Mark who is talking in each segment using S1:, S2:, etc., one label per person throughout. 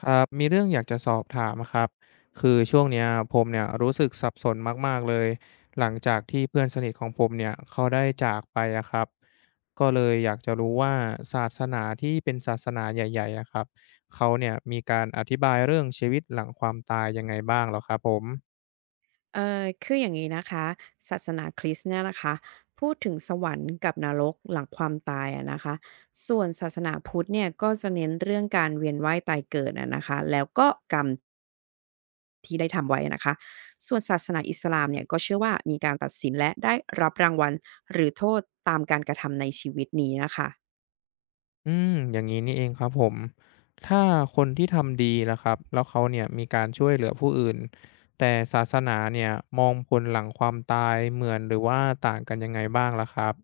S1: ครับมีเรื่องอยากจะสอบถามอะครับคือช่วงเนี้ยผมเนี่ยรู้สึกสับสนมากๆเลยหลังจากที่เพื่อนสนิทของผมเนี่ยเขาได้จากไปอะครับก็เลยอยากจะรู้ว่าศาสนาที่เป็นศาสนาใหญ่ๆอะครับเขาเนี่ยมีการอธิบายเรื่องชีวิตหลังความตายยังไงบ้างเหรอครับผม
S2: คืออย่างนี้นะคะศาสนาคริสต์เนี่ยนะคะพูดถึงสวรรค์กับนรกหลังความตายอะนะคะส่วนศาสนาพุทธเนี่ยก็จะเน้นเรื่องการเวียนว่ายตายเกิดอะนะคะแล้วก็กรรมที่ได้ทำไว้นะคะส่วนศาสนาอิสลามเนี่ยก็เชื่อว่ามีการตัดสินและได้รับรางวัลหรือโทษตามการกระทำในชีวิตนี้นะคะ
S1: อืมอย่างงี้นี่เองครับผมถ้าคนที่ทำดีล่ะครับแล้วเขาเนี่ยมีการช่วยเหลือผู้อื่นแต่ศาสนาเนี่ยมองผลหลังความตายเหมือนหรือว่าต่างกันยังไงบ้างล่ะครับ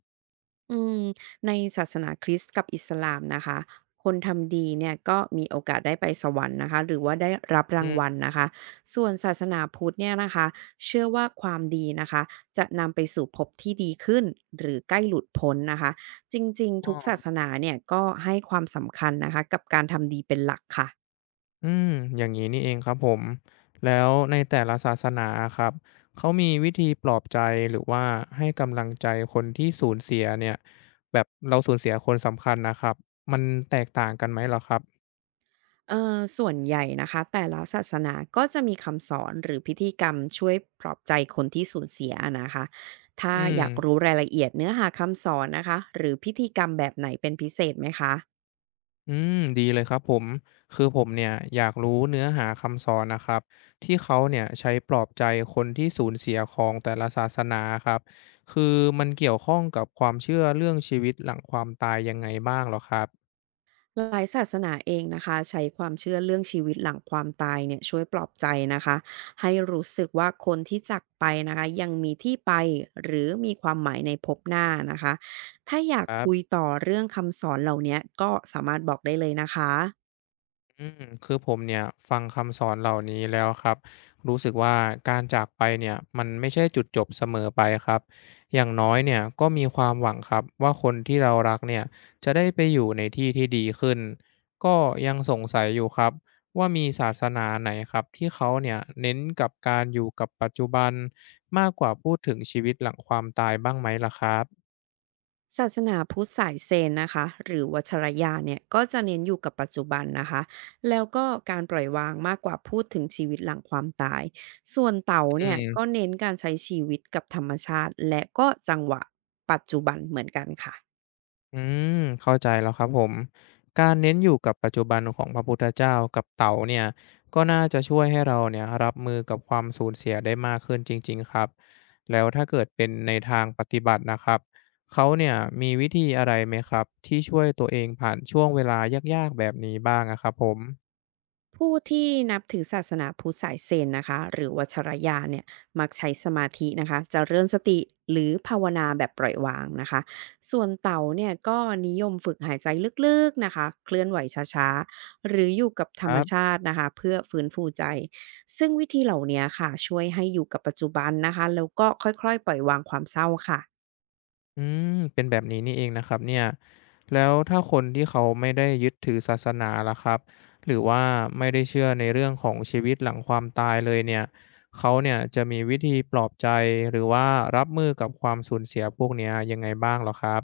S2: อืมในศาสนาคริสต์กับอิสลามนะคะคนทำดีเนี่ยก็มีโอกาสได้ไปสวรรค์นะคะหรือว่าได้รับรา
S1: อื
S2: ง
S1: ม
S2: วัลนะคะส่วนศาสนาพุทธเนี่ยนะคะเชื่อว่าความดีนะคะจะนำไปสู่ภพที่ดีขึ้นหรือใกล้หลุดพ้นนะคะจริง
S1: อ
S2: ๆทุกศาส
S1: อ
S2: นาเนี่ยก็ให้ความสำคัญนะคะกับการทำดีเป็นหลักค่ะ
S1: อืมอย่างงี้นี่เองครับผมแล้วในแต่ละศาสนาะครับเขามีวิธีปลอบใจหรือว่าให้กำลังใจคนที่สูญเสียเนี่ยแบบเราสูญเสียคนสำคัญนะครับมันแตกต่างกันไหมเหรอครับ
S2: ส่วนใหญ่นะคะแต่ละศาสนาก็จะมีคำสอนหรือพิธีกรรมช่วยปลอบใจคนที่สูญเสียนะคะถ้า
S1: อืม
S2: อยากรู้รายละเอียดเนื้อหาคำสอนนะคะหรือพิธีกรรมแบบไหนเป็นพิเศษไหมคะ
S1: อืมดีเลยครับผมคือผมเนี่ยอยากรู้เนื้อหาคำสอนนะครับที่เขาเนี่ยใช้ปลอบใจคนที่สูญเสียของแต่ละศาสนาครับคือมันเกี่ยวข้องกับความเชื่อเรื่องชีวิตหลังความตายยังไงบ้างเหรอครับ
S2: หลายศาสนาเองนะคะใช้ความเชื่อเรื่องชีวิตหลังความตายเนี่ยช่วยปลอบใจนะคะให้รู้สึกว่าคนที่จากไปนะคะยังมีที่ไปหรือมีความหมายในภพหน้านะคะถ้าอยาก
S1: ครั
S2: คุย
S1: บ
S2: ต่อเรื่องคำสอนเหล่านี้ก็สามารถบอกได้เลยนะคะ
S1: อืมคือผมเนี่ยฟังคำสอนเหล่านี้แล้วครับรู้สึกว่าการจากไปเนี่ยมันไม่ใช่จุดจบเสมอไปครับอย่างน้อยเนี่ยก็มีความหวังครับว่าคนที่เรารักเนี่ยจะได้ไปอยู่ในที่ที่ดีขึ้นก็ยังสงสัยอยู่ครับว่ามีศาสนาไหนครับที่เขาเนี่ยเน้นกับการอยู่กับปัจจุบันมากกว่าพูดถึงชีวิตหลังความตายบ้างไหมล่ะครับ
S2: ศาสนาพุทธสายเซนนะคะหรือวัชรยานเนี่ยก็จะเน้นอยู่กับปัจจุบันนะคะแล้วก็การปล่อยวางมากกว่าพูดถึงชีวิตหลังความตายส่วนเต๋า
S1: อื
S2: เนี่ยก็
S1: ม
S2: เน้นการใช้ชีวิตกับธรรมชาติและก็จังหวะปัจจุบันเหมือนกันค่ะ
S1: อืมเข้าใจแล้วครับผมการเน้นอยู่กับปัจจุบันของพระพุทธเจ้ากับเต่าเนี่ยก็น่าจะช่วยให้เราเนี่ยรับมือกับความสูญเสียได้มากขึ้นจริงๆครับแล้วถ้าเกิดเป็นในทางปฏิบัตินะครับเขาเนี่ยมีวิธีอะไรไหมครับที่ช่วยตัวเองผ่านช่วงเวลายากๆแบบนี้บ้างอะครับผม
S2: ผู้ที่นับถือศาสนาพุทธสายเซนนะคะหรือวัชรยานเนี่ยมักใช้สมาธินะคะจะเริ่มสติหรือภาวนาแบบปล่อยวางนะคะส่วนเต่าเนี่ยก็นิยมฝึกหายใจลึกๆนะคะเคลื่อนไหวช้าๆหรืออยู่กับธ
S1: ค
S2: รรม
S1: รับ
S2: ชาตินะคะเพื่อฟื้นฟูใจซึ่งวิธีเหล่านี้ค่ะช่วยให้อยู่กับปัจจุบันนะคะแล้วก็ค่อยๆปล่อยวางความเศร้าค่ะ
S1: อืมเป็นแบบนี้นี่เองนะครับเนี่ยแล้วถ้าคนที่เขาไม่ได้ยึดถือศาสนาล่ะครับหรือว่าไม่ได้เชื่อในเรื่องของชีวิตหลังความตายเลยเนี่ยเขาเนี่ยจะมีวิธีปลอบใจหรือว่ารับมือกับความสูญเสียพวกเนี้ยยังไงบ้างเหรอครับ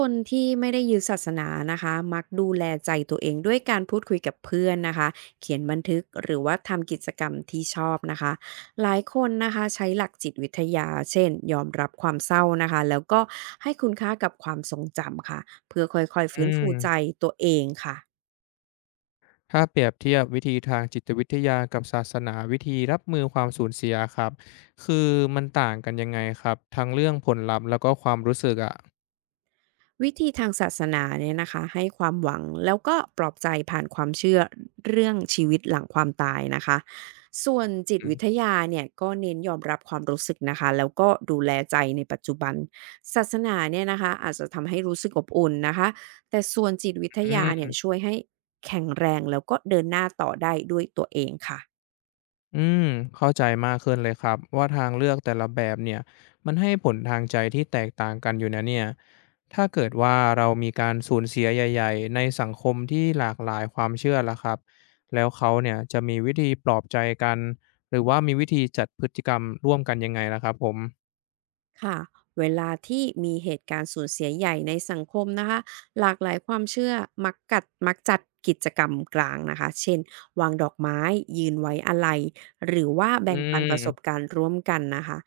S2: คนที่ไม่ได้ยึดศาสนานะคะมักดูแลใจตัวเองด้วยการพูดคุยกับเพื่อนนะคะเขียนบันทึกหรือว่าทำกิจกรรมที่ชอบนะคะหลายคนนะคะใช้หลักจิตวิทยาเช่นยอมรับความเศร้านะคะแล้วก็ให้คุณค่ากับความทรงจำค่ะเพื่อค่อยๆ
S1: อื
S2: ฟื้นฟู
S1: ม
S2: ใจตัวเองค่ะ
S1: ถ้าเปรียบเทียบวิธีทางจิตวิทยากับศาสนาวิธีรับมือความสูญเสียครับคือมันต่างกันยังไงครับทั้งเรื่องผลลัพธ์แล้วก็ความรู้สึกอะ
S2: วิธีทางศาสนาเนี่ยนะคะให้ความหวังแล้วก็ปลอบใจผ่านความเชื่อเรื่องชีวิตหลังความตายนะคะส่วนจิตวิทยาเนี่ยก็เน้นยอมรับความรู้สึกนะคะแล้วก็ดูแลใจในปัจจุบันศาสนาเนี่ยนะคะอาจจะทำให้รู้สึกอบอุ่นนะคะแต่ส่วนจิตวิท
S1: อื
S2: ยาเนี่ย
S1: ม
S2: ช่วยให้แข็งแรงแล้วก็เดินหน้าต่อได้ด้วยตัวเองค่ะ
S1: อืม เข้าใจมากขึ้นเลยครับว่าทางเลือกแต่ละแบบเนี่ยมันให้ผลทางใจที่แตกต่างกันอยู่นะเนี่ยถ้าเกิดว่าเรามีการสูญเสียใหญ่ๆในสังคมที่หลากหลายความเชื่อละครับแล้วเขาเนี่ยจะมีวิธีปลอบใจกันหรือว่ามีวิธีจัดพฤติกรรมร่วมกันยังไงล่ะครับผม
S2: ค่ะเวลาที่มีเหตุการณ์สูญเสียใหญ่ในสังคมนะคะหลากหลายความเชื่อมักจัดกิจกรรมกลางนะคะเช่นวางดอกไม้ยืนไว้อาลัยหรือว่า
S1: อื
S2: แบ่งปันป
S1: ม
S2: ระสบการณ์ร่วมกันนะคะ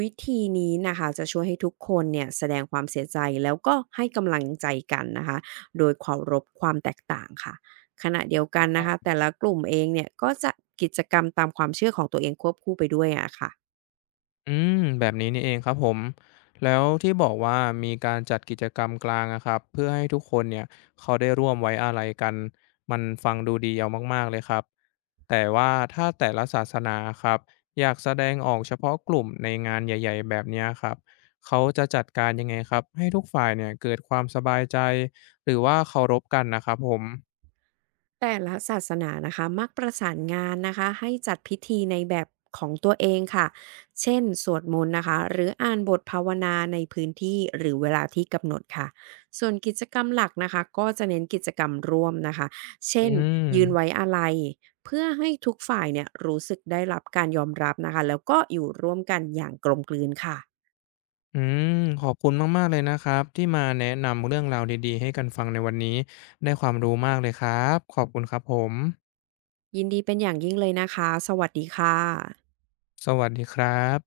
S2: วิธีนี้นะคะจะช่วยให้ทุกคนเนี่ยแสดงความเสียใจแล้วก็ให้กำลังใจกันนะคะโดยเคารพความแตกต่างค่ะขณะเดียวกันนะคะแต่ละกลุ่มเองเนี่ยก็จะกิจกรรมตามความเชื่อของตัวเองควบคู่ไปด้วยอะค่ะ
S1: อืมแบบนี้นี่เองครับผมแล้วที่บอกว่ามีการจัดกิจกรรมกลางอะครับเพื่อให้ทุกคนเนี่ยเขาได้ร่วมไว้อาลัยกันมันฟังดูดีเอามากๆเลยครับแต่ว่าถ้าแต่ละศาสนาครับอยากแสดงออกเฉพาะกลุ่มในงานใหญ่ๆแบบเนี้ยครับเขาจะจัดการยังไงครับให้ทุกฝ่ายเนี่ยเกิดความสบายใจหรือว่าเคารพกันนะครับผม
S2: แต่ละศาสนานะคะมักประสานงานนะคะให้จัดพิธีในแบบของตัวเองค่ะเช่นสวดมนต์นะคะหรืออ่านบทภาวนาในพื้นที่หรือเวลาที่กำหนดค่ะส่วนกิจกรรมหลักนะคะก็จะเน้นกิจกรรมร่วมนะคะ
S1: อื
S2: เช่นยืนไว้
S1: ม
S2: อาลัยเพื่อให้ทุกฝ่ายเนี่ยรู้สึกได้รับการยอมรับนะคะแล้วก็อยู่ร่วมกันอย่างกลมกลืนค่ะ
S1: อืมขอบคุณมากๆเลยนะครับที่มาแนะนำเรื่องราวดีๆให้กันฟังในวันนี้ได้ความรู้มากเลยครับขอบคุณครับผม
S2: ยินดีเป็นอย่างยิ่งเลยนะคะสวัสดีค่ะ
S1: สวัสดีครับ